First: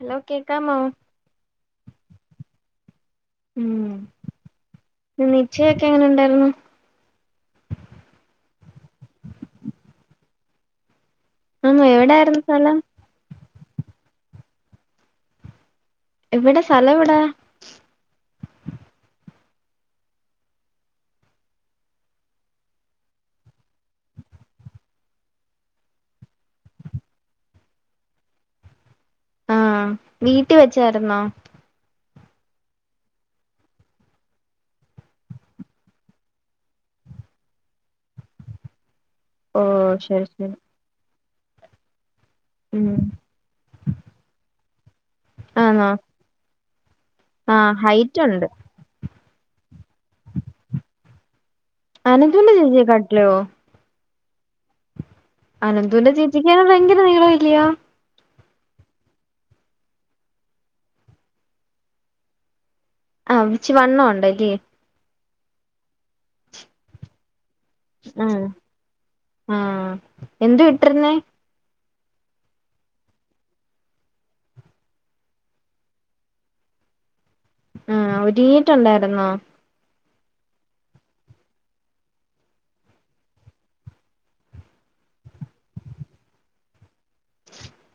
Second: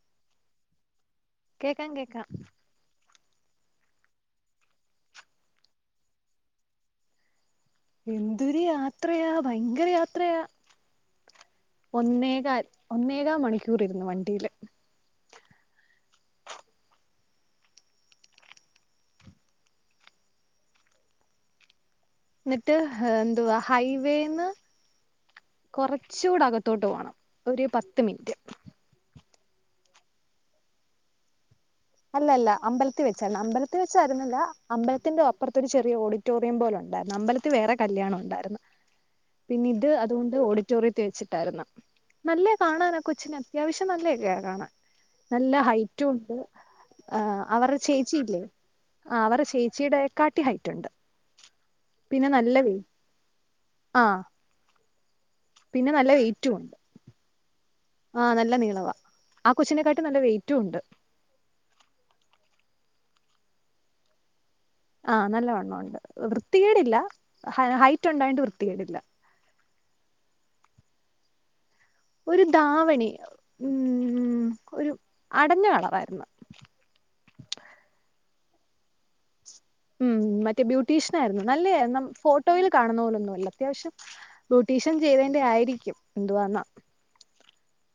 Hello കേക്കാമോ കേക്കാം കേക്കാം ഉം നിശ്ചയൊക്കെ എങ്ങനെ ഒഒണ്ടാര്ന്നു എന്തൊരു യാത്രയാ പയങ്കര യാത്രയാ ആന്നോ എവിടായിരുന്നു ഒന്നേകാല് സ്ഥലം ഒന്നേകാ മണിക്കൂറ് ഇര്ന്ന് വണ്ടില് എവടെ സ്ഥലം എവടെ എന്നിട്ട് എന്തുവാ ഹൈവേന്ന് കൊറച്ചുടെ അകത്തോട്ട് പോണം ഒര് പത്ത് മിനിറ്റ് ആഹ് വീട്ടി വെച്ചാര്ന്നോ അല്ല അല്ല അമ്പലത്തി വെച്ചരാന്ന് അമ്പലത്തി വെച്ചായിരുന്നാല്ല അമ്പലത്തിന്റെ അപ്പുറത്ത ഒര് ചെറിയ ഓട് റ്റേറിയം പോലെ ഒണ്ടാര്ന്ന് അമ്പലത്തി വേറെ കല്യാണം ഒണ്ടാര്ന്ന് ഓ പിന്നെ ഇത് ശരി അതോണ്ട് ശരി ഓഡിറ്റോറിയത്തി വെച്ചിട്ട് ആര്ന്ന് നല്ലാ ഉം കാണാനാ കൊച്ചിനെ അത്യാവിശ്യം നല്ലൊക്കെ കാണാൻ നല്ല ആന്നോ ഹൈറ്റും ഒണ്ട് ആഹ് അവര്ടെ ചേച്ചി ഹൈറ്റ് ഇല്ലേ ഉണ്ട് ആഹ് അവര്ടെ ചേച്ചിടെ കാട്ടി ഹൈറ്റ് ഒണ്ട് പിന്നെ അനന്തുന്റെ നല്ല വെ ചേച്ചിയെക്കാട്ടിലോ ആഹ് പിന്നെ അനന്ദുന്റെ നല്ല വെയിറ്റും ചേച്ചിയ്ക്ക്യയാ ഉണ്ട് പയങ്കര നീളം അല്ലിയോ ആഹ് നല്ല നീളവാ ആഹ് കൊച്ചിനെക്കാട്ടി നല്ലാ വെയിറ്റും ഒണ്ട് ആഹ് ഇച്ചി വണ്ണം ഒണ്ട് അല്ലി ആഹ് നല്ലാവണ്ണം ഒണ്ട് വൃത്തികേടില്ലാ ഹൈറ്റ് ഒണ്ടായിട്ട് ആഹ് വൃത്തികേടില്ല ആഹ് എന്തുവാ ഇട്ടിര്ന്നേ ഒര് ധാവണി ഉം ഒര് അടഞ്ഞാ കളറാര്ന്ന് ആഹ് ഒര്ങ്ങീട്ട് ഒണ്ടായിര്ന്നോ ഉം മറ്റേ ബ്യൂട്ടീഷ്യൻ ആര്ന്നു നല്ലേര്ന്നു ന ഫോട്ടോയിൽ കാണുന്നാ പോലൊന്നും അല്ല അത്യാവിശ്യം ബ്യൂട്ടീഷൻ ചെയ്തേൻ്റെ ആയിരിക്കും എന്തുവാന്ന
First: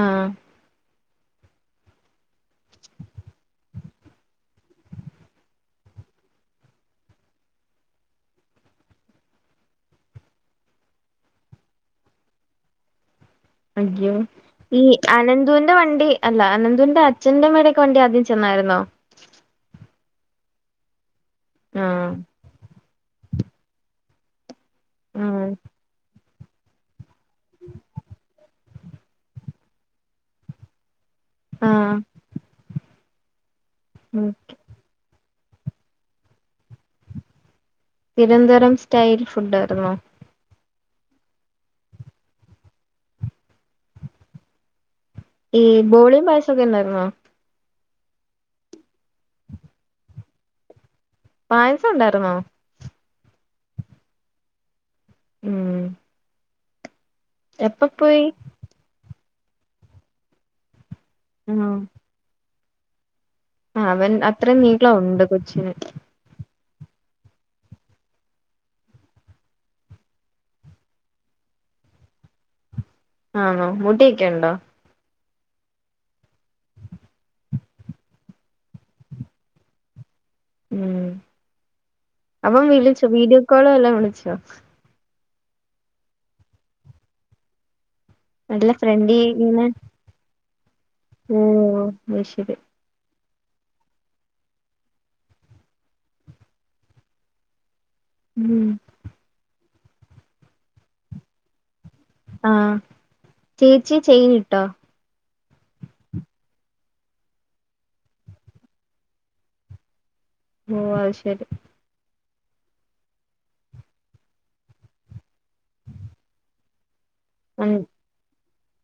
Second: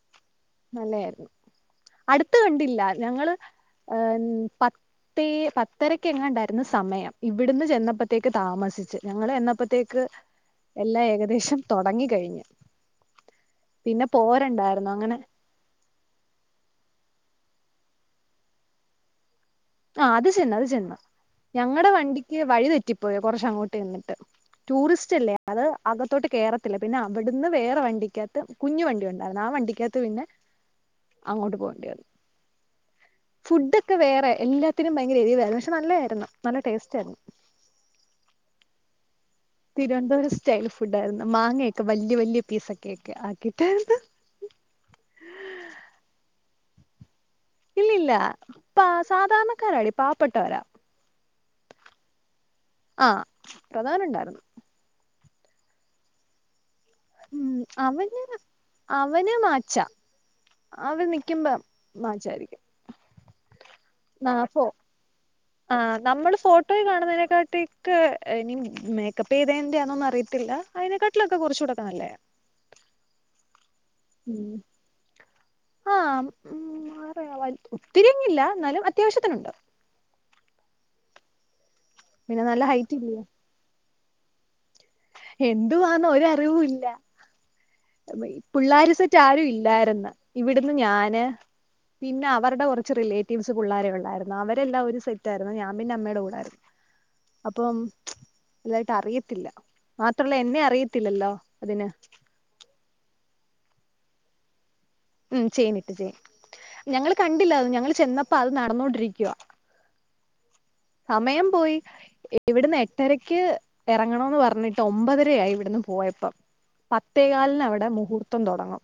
ആഹ് നല്ലാതായിരുന്നു. അടുത്ത് കണ്ടില്ല ഞങ്ങള് ഏം പത്ത ത്തി പത്തരക്ക് എങ്ങാണ്ടായിരുന്ന് സമയം. ഇവിടുന്ന് ചെന്നപ്പോത്തേക്ക് താമസിച്ച് ഞങ്ങൾ ചെന്നപ്പോത്തേക്ക് എല്ലാം ഏകദേശം തുടങ്ങി കഴിഞ്ഞു അയ്യോ ഈ അങ്ങനെ അനന്ദൂന്റെ വണ്ടി അല്ല അനന്തൂന്റെ അച്ഛൻ്റേം അമ്മേടേക്കെ വണ്ടി ആദ്യം ചെന്നായിരുന്നോ? ആഹ് അത് ചെന്ന്... അത് ചെന്ന്... ഞങ്ങടെ ആഹ് വണ്ടിക്ക് വഴി തെറ്റിപ്പോയി കൊറച്ച് അങ്ങോട്ട് ചെന്നിട്ട് ടൂറിസ്റ്റ്ല്ലേ ആഹ് അത് അകത്തോട്ട് കേറത്തില്ല പിന്നെ അവിടുന്ന് വേറെ വണ്ടിക്കകത്ത് കുഞ്ഞുവണ്ടി ഉണ്ടായിരുന്നു ആ വണ്ടിക്കകത്ത് പിന്നെ അങ്ങോട്ട് പോകേണ്ടി ആഹ് വന്നു ഫുട് ഒക്കെ ഉം വേറെ. എല്ലാത്തിനും ഭയങ്കര എരിവായിരുന്നു പക്ഷെ നല്ലായിരുന്നു നല്ല ടേസ്റ്റായിരുന്നു. Thiruvananthapuram style food Thiruvananthapuram style food ആയിരുന്നു മാങ്ങയൊക്കെ വലിയ വലിയ പീസൊക്കെ ഒക്കെ ആക്കിയിട്ടായിരുന്നു ഈ ബോളിം പായസക്കെ ഉണ്ടായിരുന്നോ ഇല്ലില്ല പ സാധാരണക്കാരാടി പാവപ്പെട്ടവരാ പായസം ഉണ്ടായിരുന്നോ ആഹ് പ്രഥമൻ ണ്ടായിരുന്നു ഉം ഉം എപ്പ അവന് പോയി അവന് മാച്ച അവര് നിക്കുമ്പ ആഹ് മാച്ചാരിക്കും അവൻ അത്രയും ന്നാപോ നീളം ഉണ്ട് കൊച്ചിന് ആഹ് നമ്മള് ഫോട്ട ട്ടോയി കാണുന്നതിനെക്കാട്ടി ക്കെ എനി മേക്കപ്പെയ്തെന്റെയാന്നൊന്നും അറിയത്തില്ല. അയ്നെകാട്ടിലൊക്കെ കൊറച്ചൂടെക്കെ നല്ലെയ. ആന്നോ മുടിയൊക്കെണ്ടോ. ആഹ് ഉം വേറെയാവാൻ ഒത്തിരിയങ്ങില്ല എന്നാലും അത്യാവശ്യത്തിനുണ്ട്. ഉം പിന്നെ അവൻ നല്ല ഹൈറ്റ് വിളിച്ചോ ഇല്ലേ വീഡിയോ കോള് വല്ലാം വിളിച്ചോ. എന്തുവാന്ന് ഒരറിവു ഇല്ല. നല്ല പുള്ളാര് സെറ്റ് ഫ്രണ്ട്ലി ആരും ഇങ്ങനെ ഇല്ലായിര്ന്ന് ഇവിടുന്ന് ഞാന് ഓ അത് പിന്നെ ശരി അവരുടെ കൊറ ച്ച് റിലേറ്റീവ്സ് പുള്ളാരേ ഉള്ളായിരുന്നു അവരെല്ലാം ഒരു സെറ്റായിരുന്നു ഞാൻ പിന്നെ അമ്മേടെ കൂടായിരുന്നു. അപ്പം ഉം ഇതായിട്ട് അറിയത്തില്ല മാത്രല്ല എന്നെ അറിയത്തില്ലല്ലോ അതിന്. ആഹ് ചേച്ചി ചെയിനിട്ടോ. ഉം ചെയ്നിട്ട് ചെയ് ഞങ്ങള് കണ്ടില്ല അത് ഞങ്ങള് ചെന്നപ്പ അത് നടന്നോണ്ടിരിക്കുവാ. ഓ അത് ശരി സമയം പോയി എ. ഇവിടന്ന് എട്ടരയ്ക്ക് എറങ്ങണന്ന് പർഞ്ഞിട്ട് ഒമ്പതരയായി ഇവിടുന്ന് പോയപ്പം. പത്തേകാൽന് അവിടെ മുഹൂർത്തം തൊടങ്ങും.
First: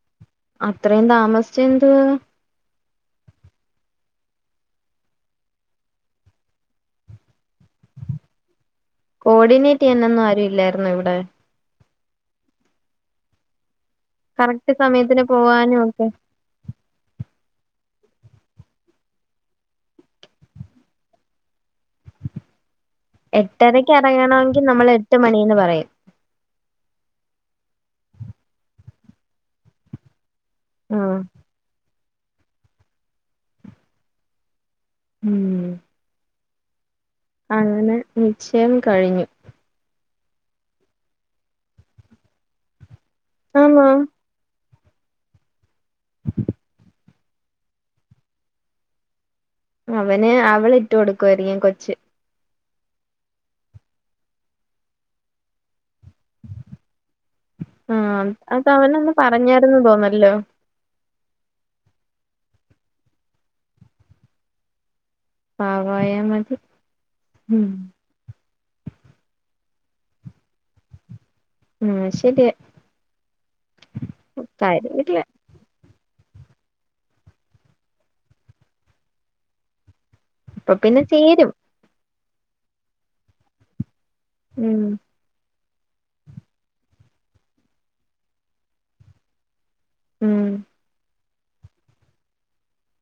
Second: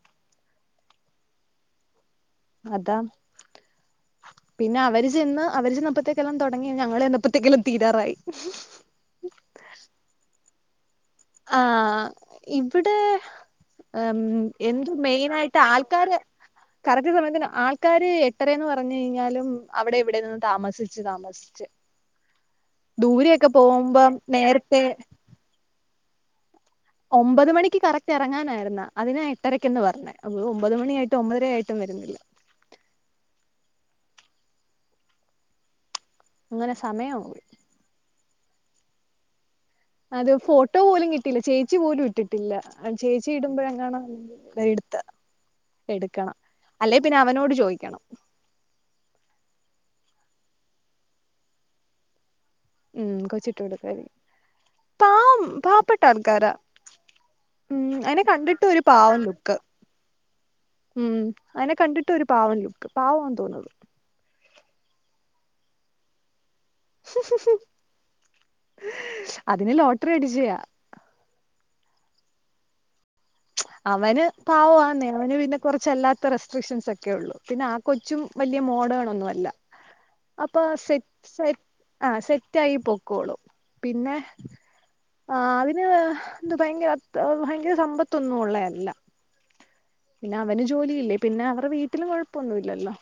അത്രേം താമസിച്ചന്തുവാ. അതാ. പിന്നവര് ചെന്ന് അവര് ചെന്നപ്പത്തേക്കെല്ലാം തൊടങ്ങി ഞങ്ങള് ചെന്നപ്പത്തിക്ക്ന് തീരാറായി. കോർഡിനേറ്റ് ചെയ്യാനൊന്നും ആരു ഇല്ലായിരുന്നോ ഇവിടെ. ആഹ് ഇവിടെ എം കറക്റ്റ് എന്തു സമയത്തിന് മെയിനായിട്ട് പോവാനും ഒക്കെ ആൾക്കാര്. കറക്റ്റ് സമയത്തിന് ആൾക്കാര് എട്ടര എന്ന് പറഞ്ഞു കയിഞ്ഞാലും അവിടെ ഇവിടെ നിന്ന് താമസിച്ച് താമസ് സ്ച്ച്. എട്ടരക്ക് എറങ്ങണൊങ്കി നേരത്തെ നമ്മള് എട്ട് മണിന്ന് പറയും. ഒമ്പത് മണിക്ക് കറക്റ്റ് എറങ്ങാനായിര്ന്ന് അതിനാ എട്ടരയ്ക്കന്ന് പർഞ്ഞത്. അവള് ഒമ്പത് ആഹ് മണിയായിട്ടും ഒമ്പതര ആയിട്ടും വരുന്നില്ല. ഉം. അങ്ങനെ സമയാവു അങ്ങനെ നിശ്ചയം കഴിഞ്ഞു. അത് ഫോട്ടോ പോലും കിട്ടീല ചേച്ചി പോലും ഇട്ടിട്ടില്ല. അ ചേച്ചി ആന്നോ ഇടുമ്പഴങ്ങാണം ദേ ഇട്ത്ത എടുക്കണം അല്ലെ. പിന്ന അവനോട് ചോയിക്ക്യണം. അവന് അവളിട്ടു കൊടുക്കുവായിരിക്കും കൊച്ച്. ഉം കൊച്ചിട്ട് കൊടുക്കായിരിക്കും പാവം പാം. പ്പെട്ട ആൾക്കാരാ ഉം അയിനെ ആഹ് കണ്ടിട്ട് അത് ഒരു അവനൊന്ന് പാവം ലുക്ക്. പറഞ്ഞായിരുന്നു തോന്നല്ലോ ഉം അയിനെ കണ്ടിട്ട് ഒരു പാവം ലുക്ക് പാവാന്ന് തോന്ന്‌ന്നത്. പാവായാ മതി. ഉം അതിന് ലോട്ട്റി അടിച്ചയാ. ആഹ് ശെര്യാ. അവന് പാവവാന്നേ കാര്യമില്ല അവന് പിന്നെ കുറച്ചല്ലാത്ത റസ് ഫിഷൻസക്കെ ഉള്ളൂ പിന്നെ ആ കൊച്ചും വല്ല്യ മോഡേണൊന്നു അല്ല. അപ്പാ ഇപ്പൊ പിന്നെ സെറ്റ് ചേരും സര് ആ സെറ്റായി പൊക്കോളും പിന്നെ. ഉം. ആഹ് അതിന് ന്ത് ഭയങ്കര അത് ഭയങ്കര സമ്പത്തൊന്നു ഒള്ളയല്ല. പിന്ന ഉം അവന് ജോലിയില്ലേ പിന്നെ അവരെ വീട്ടില് കൊഴപ്പൊന്നുല്ലല്ലോ.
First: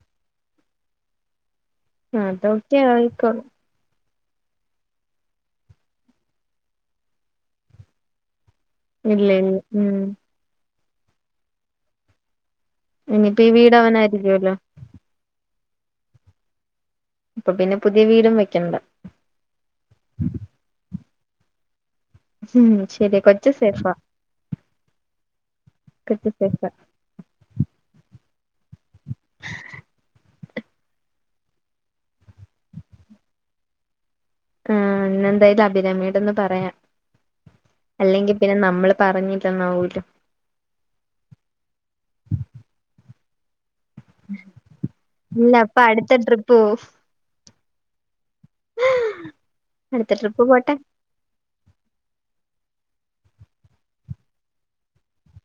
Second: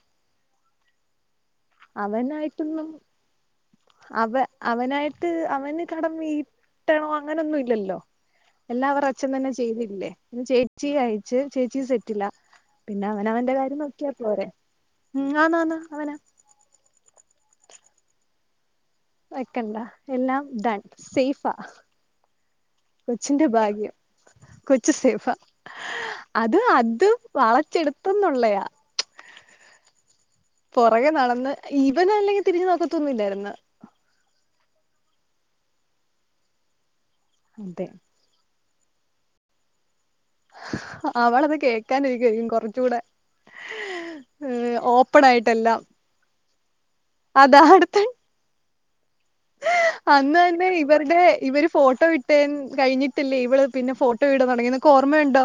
അതൊക്കെ അവനായിട്ടൊന്നും ആയിക്കോളും അവ അവനായിട്ട് അവന് കടം വീ ട്ടണോ അങ്ങനൊന്നുഇല്ലല്ലോ ഇല്ല എല്ലാവറച്ഛൻ തന്നെ ഇല്ല ഉം ചെയ്തില്ലേ ചേച്ചിയെ അയച്ച് ചേച്ചിയും സെറ്റിലാ പിന്നെ ഇനിയിപ്പ ഈ അവനവന്റെ വീട് കാര്യം നോക്കിയാ പോരെ അവനായിരിക്കുവല്ലോ ഉം ആനാന്ന്‌ അവന പ്പ പിന്നെ പുതിയ വീടും വെക്കണ്ട വെക്കണ്ട എല്ലാം ഡൺ സേയ്ഫാ ഉം ശരിയാ കൊച്ചിന്റെ കൊച്ച് സേഫാ ഭാഗ്യം കൊച്ച് സെയ്ഫാ കൊച്ച് അത് സേഫാ അത് വളച്ചെടുത്തന്നുള്ളയാ പൊറകെ നടന്ന് ഇവനല്ലെങ്കി തിരിഞ്ഞ് നോക്കത്തൊന്നും ഇല്ലാര്ന്ന് ഉ ഇന്നെന്തായാലും അഭിരാമിയോടൊന്നു പറയാം അതെ അല്ലെങ്കിപ്പിന്നെ നമ്മള് പറഞ്ഞില്ലന്നാവൂലോ ഹാ അവളത് കേക്കാനിരിക്കാരിക്കും കൊറച്ചൂടെ ഇല്ലപ്പടുത്ത ട്രിപ്പ് പോവും അതാടുത്തെ ഉ [inaudible] അന്നന്നെ ഇവ ടെ ഇവര് ഫോട്ടോ ഇട്ടേൻ കഴിഞ്ഞിട്ടി ല്ലേ ഇവള് പിന്നെ ഫോട്ടോ ഇടൻ തുടങ്ങിയത് നിനക്ക് ഓർമ്മയുണ്ടോ?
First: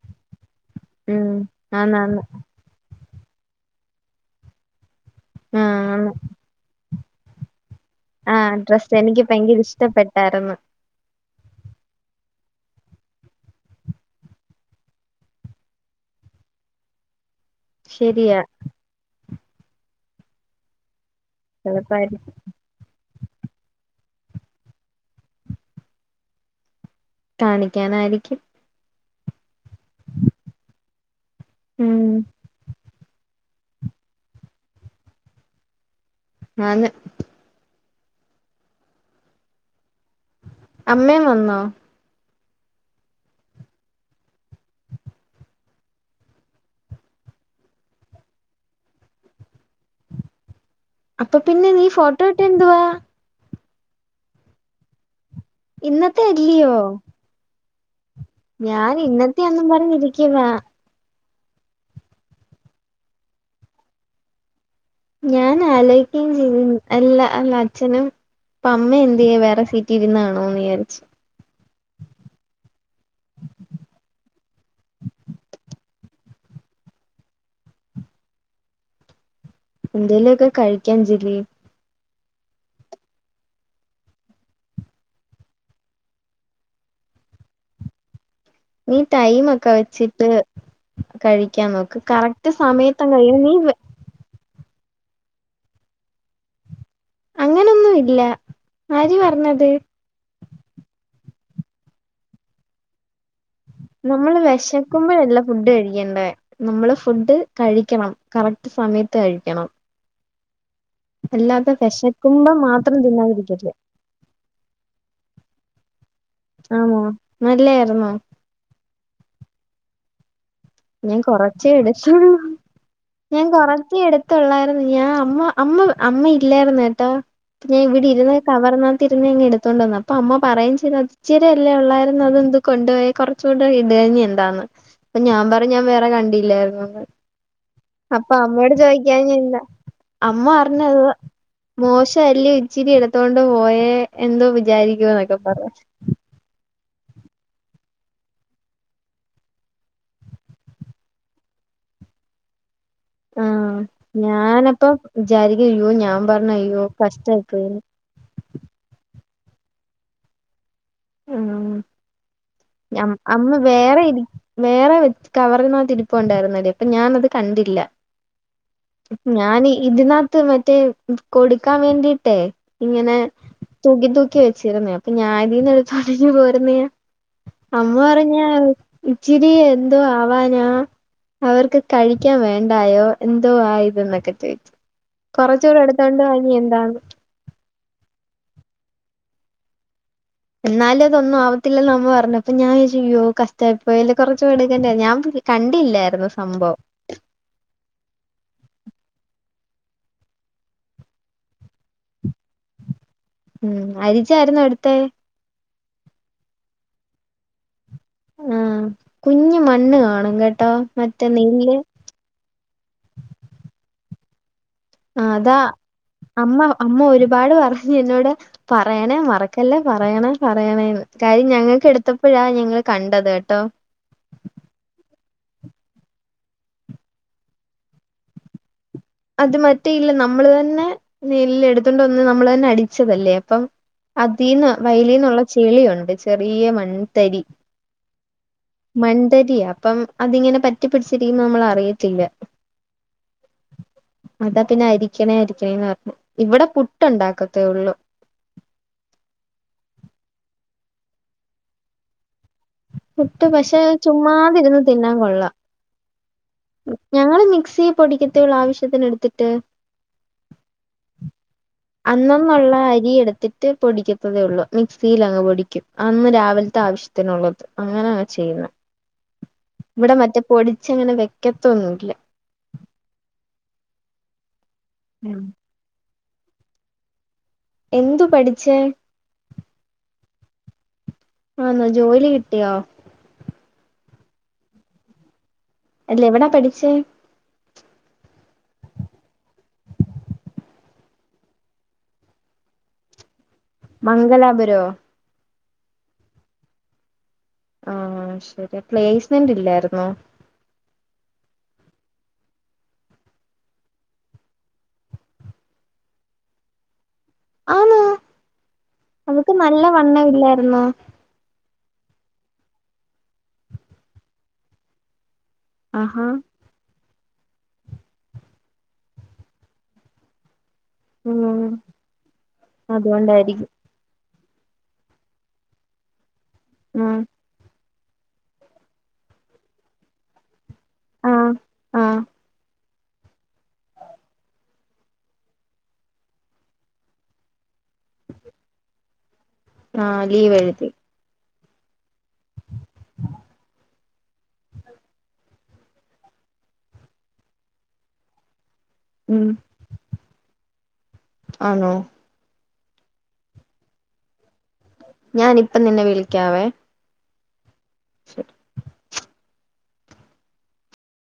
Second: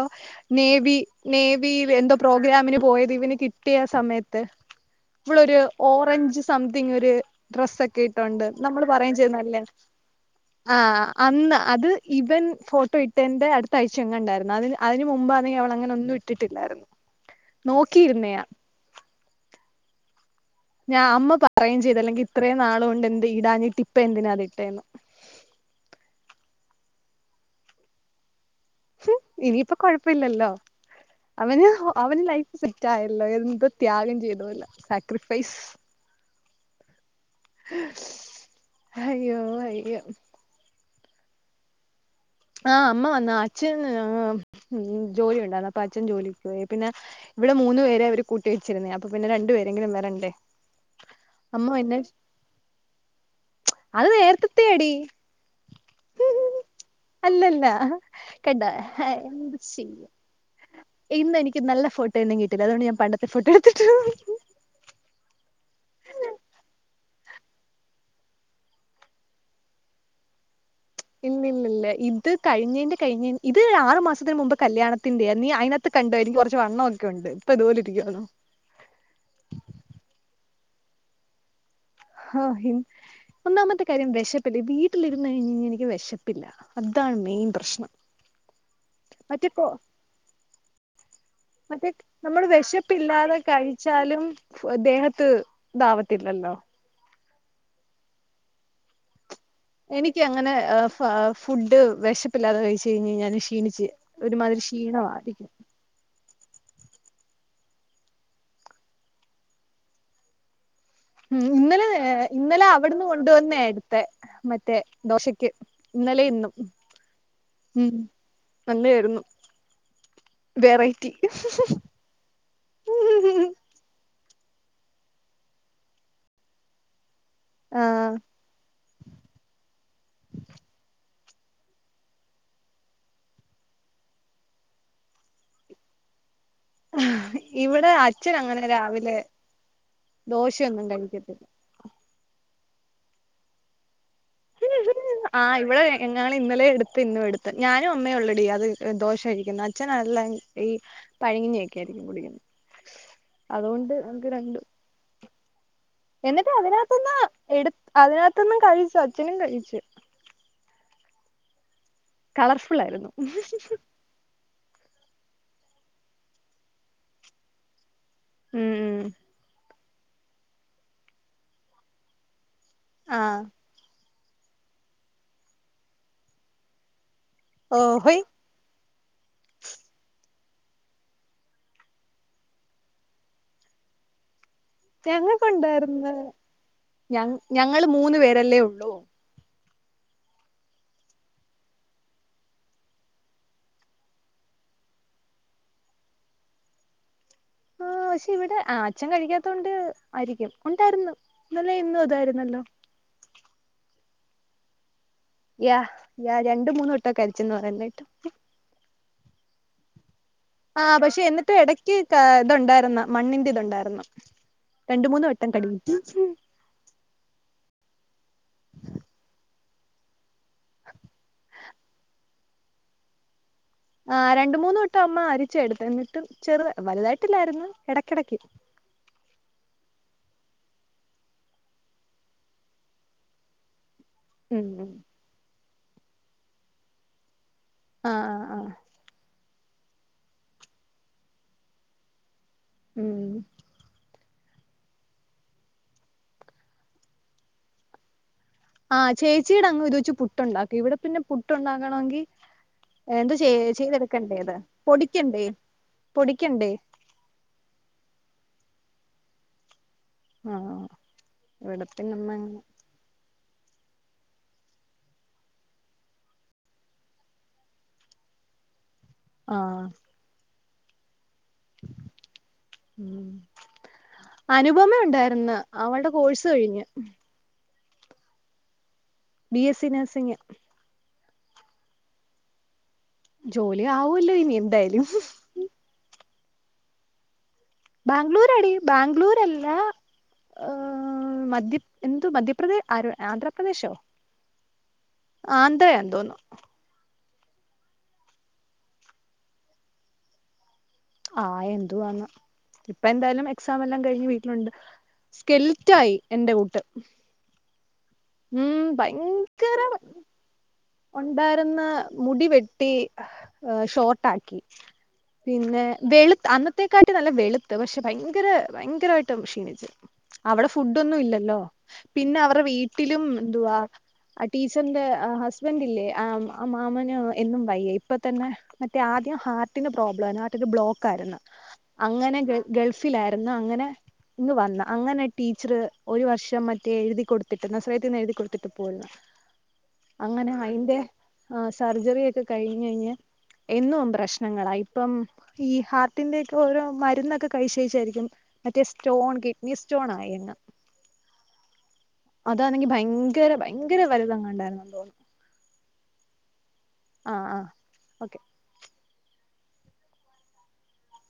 നേവി ഉം നേവീവ് എന്തോ ആന്നാന്ന് പ്രോഗ്രാമിന് പോയത് ഇവന് കിട്ടിയ ആ സമയത്ത് ഇവിളൊരു ആഹ് ആന്ന് ഓറഞ്ച് സംതിങ് ഒര് ഡ്രസ്സ ക്കെ ഇട്ടോണ്ട് ആഹ് നമ്മള് ഡ്രസ്സ് പറയേം എനിക്ക് ഭയങ്കര ചെയ്നല്ലേ ഇഷ്ടപ്പെട്ടായിരുന്നു ആഹ് അന്ന് അത് ഇവൻ ഫോട്ടോ ഇട്ടേന്റെ അടുത്ത ആഴ്ചയങ്ങാണ്ടായിരുന്നു അതിന് അതിന് മുമ്പാനെങ്കി അവള ങ്ങനൊന്നും ഇട്ട് ട്ടിട്ടില്ലായിരുന്നു ശരിയാ നോക്കിയിരുന്നെയാ ഞാ അമ്മ പറയും ചെയ്തല്ലെങ്കി ചെലപ്പായിരിക്കും ഇത്രയും നാളുകൊണ്ട് എന്ത് ഇടാഞ്ഞിട്ട് ഇപ്പം എന്തിനാ അത് ഇട്ടേന്ന് കാണിക്കാനാരിക്കും ഹും ഇനിയിപ്പം കൊഴപ്പയില്ലല്ലോ അവന് ഉം അവന് ലൈഫ്സെറ്റായല്ലോ എന്ത് ത്യാഗം ചെയ്തോലെ സാക്രിഫൈസ് ആന്ന്‌ ഹ് ഹയ്യോ ഹയ്യോ അമ്മേം വന്നോ ആ അമ്മ വന്ന്‌ അച്ഛൻ ജോലി ഉണ്ടാര് ന്ന് അപ്പ അച്ഛൻ ജോലിക്ക് പോയി പിന്നെ ഇവിടെ മൂന്ന് വേരെ അവര് കൂട്ടി വച്ചിരുന്നയാ അപ്പ പിന്നെ രണ്ടുവേ രെങ്കിലും വരണ്ടേ അപ്പ അമ്മ പ്പിന്നെ നീ പിന്നെ ഫോട്ടോഇട്ടെയെ ന്തുവാ? അത് നേര്ത്തത്തെയാടീ ഇന്നത്തെയല്ലിയോ? അല്ലല്ല അഹാ കണ്ടാ ഹേ എന്ത് ഇന്നത്തെയാന്നും ചെയ്യും പറഞ്ഞിരിക്കുവാ ഇന്ന് എനിക്ക് നല്ല ഫോട്ടോ ഒന്നും കിട്ടില്ല അതുകണ്ട് ഞാൻ പണ്ടത്തെ ഫോട്ടോ എടുത്തിട്ടു ഞാൻ ആലോചിക്കേം ചെയ്തു അല്ല അല്ല അച്ഛനും അപ്പൊ അമ്മ എന്ത് ചെയ്യും വേറെ സീറ്റീ ഇരുന്നാണോന്ന്ചാരിച്ച് ഇല്ലില്ലില്ല ഇത് കഴിഞ്ഞേന്റെ കഴിഞ്ഞ ഇത് ആറു മാസത്തിന് മുമ്പ് കല്യാണത്തിന്റെയാ നീ അയ്ന ഇത് കണ്ടോ എനിക്ക് കൊറച്ച് വണ്ണോ ക്കൊണ്ട് ഇപ്പതുപോലെ ഇരിക്കുവണോ എന്തേലു ഒക്കെ കഴിക്കഞ്ജലി ഹാ ഇന്ന് ഒന്നാമത്തെ കാര്യം വെശപ്പില്ല വീട്ടിലിരുന്ന് കഴിഞ്ഞാഞ്ഞെനിക്ക് വെശപ്പില്ല അതാണ് മെയിൻ പ്രശ്നം നീ മറ്റേ ടൈമൊക്ക കൊ വെച്ചിട്ട് കഴിക്കാൻ മറ്റേ നോക്ക് നമ്മള് കറക്റ്റ് സമയത്തങ്ങ് വെശപ്പില്ലാതെ കഴിക്കണം നീ കഴിച് ച്ചാലും ഫ് ദേഹത്ത് ഇതാവത്തില്ലല്ലോ അങ്ങനൊന്നും ഇല്ല ആര് പറഞ്ഞത് എനിക്ക് അങ്ങനെ ഏഹ് ഫ ഫുഡ് വെശപ്പില്ലാതെ കഴിച്ച് കഴിഞ്ഞഴി ഞാല് ക്ഷീണിച്ച് നമ്മള് ഒരുമാതിരി വെശക്കുമ്പഴല്ല ക്ഷീണമായിരിക്കും ഫുഡ് കഴിക്കണ്ടേ നമ്മള് ഫുഡ് കഴിക്കണം കറക്റ്റ് സമയത്ത് കഴിക്കണം ഉം അല്ലാതെ ഇന്നലെ വിശക്കുമ്പോ ഇന്നലെ മാത്രം അവിടുന്ന് കൊണ്ടുവന്നേ തിന്നാതിരിക്കല്ലേ എടുത്തെ മറ്റേ ദോശക്ക് ഇന്നലെ ഇന്നും ആണോ നല്ലേര്ന്നോ നല്ലേരുന്നു ഞാൻ കൊറച്ചേ എടുത്തുള്ളൂ ഞാൻ കൊറച്ചേ എടുത്ത് ത്തൊള്ളാര്ന്നു ഞാൻ അമ്മ അമ്മ അമ്മ ഇല്ലാരുന്ന് കേട്ടോ ഞാൻ ഇവിടെ ആഹ് ഇരുന്ന് കവർനാത്തിരുന്ന ഇങ്ങ് എടുത്തോണ്ട ന്നു അപ്പ അമ്മ പറയേം ചെയ്ത് ഇച്ചിരി അല്ലേ ഒള്ളായിരുന്നു അത് എന്ത് കൊണ്ടോയി കൊറച്ച് കൊണ്ടോയി ഇട് ഇനി എന്താന്ന് അപ്പൊ ഞാൻ പറഞ്ഞ് വേറെ കണ്ടില്ലായിരുന് ഇവിടെ അച്ഛൻ അപ്പൊ അങ്ങനെ അമ്മയോട് രാവിലെ ചോദിക്കാഞ്ഞെന്താ അമ്മ ദോശയൊന്നും പറഞ്ഞത് കഴിക്കത്തില്ല മോശഅല്ലേ ഇച്ചിരി എടുത്തോണ്ട് പോയേ എന്തോ വിചാരിക്കുന്നക്ക പറയാ എങ്ങാള് ഇന്നലെ എടുത്ത് ഇന്നും എടുത്ത് ഞാനും അമ്മേ ഉള്ളെടി അത് ദോശയിരിക്കുന്നു അച്ഛന അല്ല ഈ പഴങ്കഞ്ഞി വെക്കായിരുന്നു ആഹ് രണ്ടും ഞാനപ്പ വിചാരിക്കു യ്യയ്യോ എന്നിട്ട് അതിനകത്ത്ന്ന് എടുത്ത് അതിനകത്തിന്നും കഴിച്ചു അച്ഛനും കഴിച്ച് ഉം കളർഫുൾ ഞാ ആയിരുന്നു അമ്മ വേറെ ഇരി വേറെ വെച്ച് കവറിനകത്തിരിപ്പൊ ണ്ടായിരുന്നെടീ അപ്പ ഞാനത് കണ്ടില്ല ഉം ഞാന് ഇതിനകത്ത് മറ്റേ കൊടുക്കാൻ വേണ്ടിട്ടേ ഇങ്ങനെ ആഹ് തൂക്കി തൂക്കി വെച്ചിരുന്നേ അപ്പൊ ഞാനതീന്ന് എടുത്ത ഉടഞ്ഞ് പോരുന്നേ അമ്മ ഓഹ് ഹൊയ് പറഞ്ഞ് ഇച്ചിരി എന്തോ ആവാനാ അവർക്ക് കഴിക്കാൻ വേണ്ടായോ എന്തോ ആ ഇതെന്നൊക്കെ ചോയിച്ച് കൊറച്ചൂടെ എടുത്തോണ്ട് വരീ എന്താന്ന് ഞങ്ങ ഞങ്ങൾ മൂന്ന് പേരല്ലേ ഒള്ളൂ എന്നാലതൊന്നും ആവത്തില്ലെന്ന് അമ്മ പറഞ്ഞപ്പൊ ഞാൻ വിചാരിച്ച് അയ്യോ കഷ്ടായിപ്പോയല്ല കൊറച്ചു മേടിക്കണ്ടേ ഞാൻ പോയി കണ്ടില്ലായിരുന്നു സംഭവം ആഹ് പക്ഷെ ഇവിടെ ആഹ് അച്ഛൻ കഴിക്കാത്തൊണ്ട് ആയിരിക്കും ഒണ്ടാരുന്നു ഇന്നലെ ഇന്നും ഇതായിരുന്നല്ലോ ഉം അരിച്ചാരുന്നേ എടുത്തേ യാഹ് യാഹ് രണ്ട് മൂന്ന് വട്ടോക്ക അരിച്ചെന്ന് പറയുന്ന കേട്ടു ഉം കുഞ്ഞ് മണ്ണ് കാണും കേ ആഹ് പക്ഷെ എന്നിട്ട് എടക്ക് ക ഇതുണ്ടാരുന്നു മണ്ണിന്റെ ഇതേണ്ടാരുന്നു ആ അതാ അമ്മ പ അമ്മ ഒരുപാട് പറഞ്ഞു എന്നോട് പറയണേ മറക്കല്ലേ പറയണേ പറയണേന്ന് കാര്യം ഞങ്ങക്ക് എടുത്തപ്പഴാ ഞങ്ങള് കണ്ടത് കേട്ടോ ആഹ് രണ്ട മൂന്ന് തൊട്ടം അമ്മ അരിച്ച എടുത്ത് എന്നിട്ട് ചെറു വലുതായിട്ടില്ലായിരുന്നു ഇടക്കിടക്ക് അത് മറ്റേ ഇല്ല നമ്മള് തന്നെ നെല്ല് എടുത്തണ്ട് വന്ന് നമ്മള് തന്നെ അടിച്ചതല്ലേ അപ്പം അതിന്ന് ആഹ് വയലീന്നുള്ള ചെളിയുണ്ട് ചെറിയ മൺതരി ആഹ് ആഹ് ആഹ് മണ്ടരിയ അപ്പം അതിങ്ങനെ പറ്റി പിടിച്ചിരിക്കുമ്പോ നമ്മൾ അറിയത്തില്ല ഉം അതാ പിന്നെ അരിക്കണേ അരിക്കണേന്ന് പറഞ്ഞു ഇവിടെ പുട്ട് ഉണ്ടാക്കത്തേ ഉള്ളു ആഹ് ചേച്ചിയുടെ അങ് ഇത് വെച്ച് പുട്ടുണ്ടാക്കും ഇവിടെ പിന്നെ പുട്ടുണ്ടാക്കണമെങ്കിൽ എന്ത് പുട്ട് ചെയ പക്ഷെ ചെയ്തെടുക്കണ്ടേ അത് ചുമ്മാതിരുന്ന് പൊടിക്കണ്ടേ പൊടിക്കണ്ടേ ഞങ്ങള്ൾ മിക്സിയി പൊടിക്കത്തേയുള്ളൂ ആവശ്യത്തിന് എടുത്തിട്ട് ആഹ് ഇവിടെ പിന്നമ്മ അന്നന്നുള്ള അരി എടുത്തിട്ട് മറ്റേ പൊടിക്കത്തതേ ഉള്ളൂ മിക്സിൽ അങ്ങ് പൊടിക്കും അന്ന് രാവിലത്തെ ആവശ്യത്തിനുള്ളത് അങ്ങനെയ ചെയ്യുന്നത് ആഹ് ഇവിടെ മറ്റേ പൊടിച്ച അങ്ങനെ വെക്കത്തൊന്നുമില്ല ഉ അനുപമ ഉം ഉണ്ടായിരുന്ന് അവളുടെ കോഴ്സ് കഴിഞ്ഞ് എന്തു പഠിച്ചേ ബി എസ് സി നേർസിങ് ആണോ ജോലി കിട്ടിയോ ജോലി ആവുമല്ലോ ഇനി എന്തായാലും അല്ല എവിടാ പഠിച്ചേ ബാംഗ്ലൂർ അടി ബാംഗ്ലൂർല്ലാ അഹ് മധ്യ എന്ത് മധ്യപ്രദേ് ആഹ് ആന്ധ്രാപ്രദേശോ മംഗലാപുരോ ആന്ധ്രയാനു തോന്നുന്നു ആഹ് ശരി പ്ലേസ്മെന്റ് ഇല്ലായിരുന്നോ ആഹ് എന്തുവാണോ ഇപ്പ എന്തായാലും എക്സാം എല്ലാം കഴിഞ്ഞ് വീട്ടിലുണ്ട് സ്കെൽറ്റ ആയി എന്റെ കൂട്ട് ആണോ ഉം അവൾക്ക് ഭയങ്കര നല്ല വണ്ണം ഇല്ലായിരുന്നോ ഉണ്ടായിരുന്ന മുടി വെട്ടി ഷോർട്ട ആക്കി പിന്നെ ആഹാ വെളു അന്നത്തെേക്കാട്ടി നല്ല വെളുത്ത് പക്ഷെ ഭയങ്കര ഭയങ്കരമായിട്ട് ക്ഷീണിച്ചു അവിടെ ഫുഡൊ ഒന്നും ഉം ഇല്ലല്ലോ പിന്നെ അവരുടെ വീട്ടിലും അതുകൊണ്ടായിരിക്കും എന്തുവാ ആ ടീച്ചറിന്റെ ഹസ്ബന്റില്ലേ ആഹ് ആ മാമന ഉം എന്നും വയ്യ ഇപ്പൊ തന്നെ മറ്റേ ആദ്യം ഹാർട്ടിന് പ്രോബ്ലം ആയിരുന്നു ബ്ലോക്ക് ആരുന്നു ആഹ് ആഹ് അങ്ങനെ ഗൾഫിലായിരുന്നു അങ്ങനെ ഇങ്ങ് വന്ന അങ്ങനെ ടീച്ചർ ഒരു വർഷം മറ്റേ എഴുതി കൊടുത്തിട്ട് നസ്രയത്തിൽ നിന്ന് എഴുതി കൊടുത്തിട്ട് പോന്നു ആഹ് അങ്ങനെ ലീവ് എഴുതി അയിന്റെ ആഹ് സർജറി ഒക്കെ കഴിഞ് കഴിഞ്ഞഞ് എന്നും പ്രശ്നങ്ങളാ ഇപ്പം ഈ ഹാർട്ടിന്റെ ഒക്കെ ഓരോ മരുന്നൊക്കെകഴിച്ചുകഴിച്ചായിരിക്കും മറ്റേ സ്റ്റോൺ കിഡ്നി സ്റ്റോൺ ആയിരുന്നു ആണോ അതാണെങ്കി ഭയങ്കര ഭയങ്കര വലുതങ്ങാണ്ടായിരുന്നു എന്നു തോന്നുന്നു ഞാനിപ്പം നിന്നെ വിളിക്കാവേ ആഹ് ആഹ് ഓക്കെ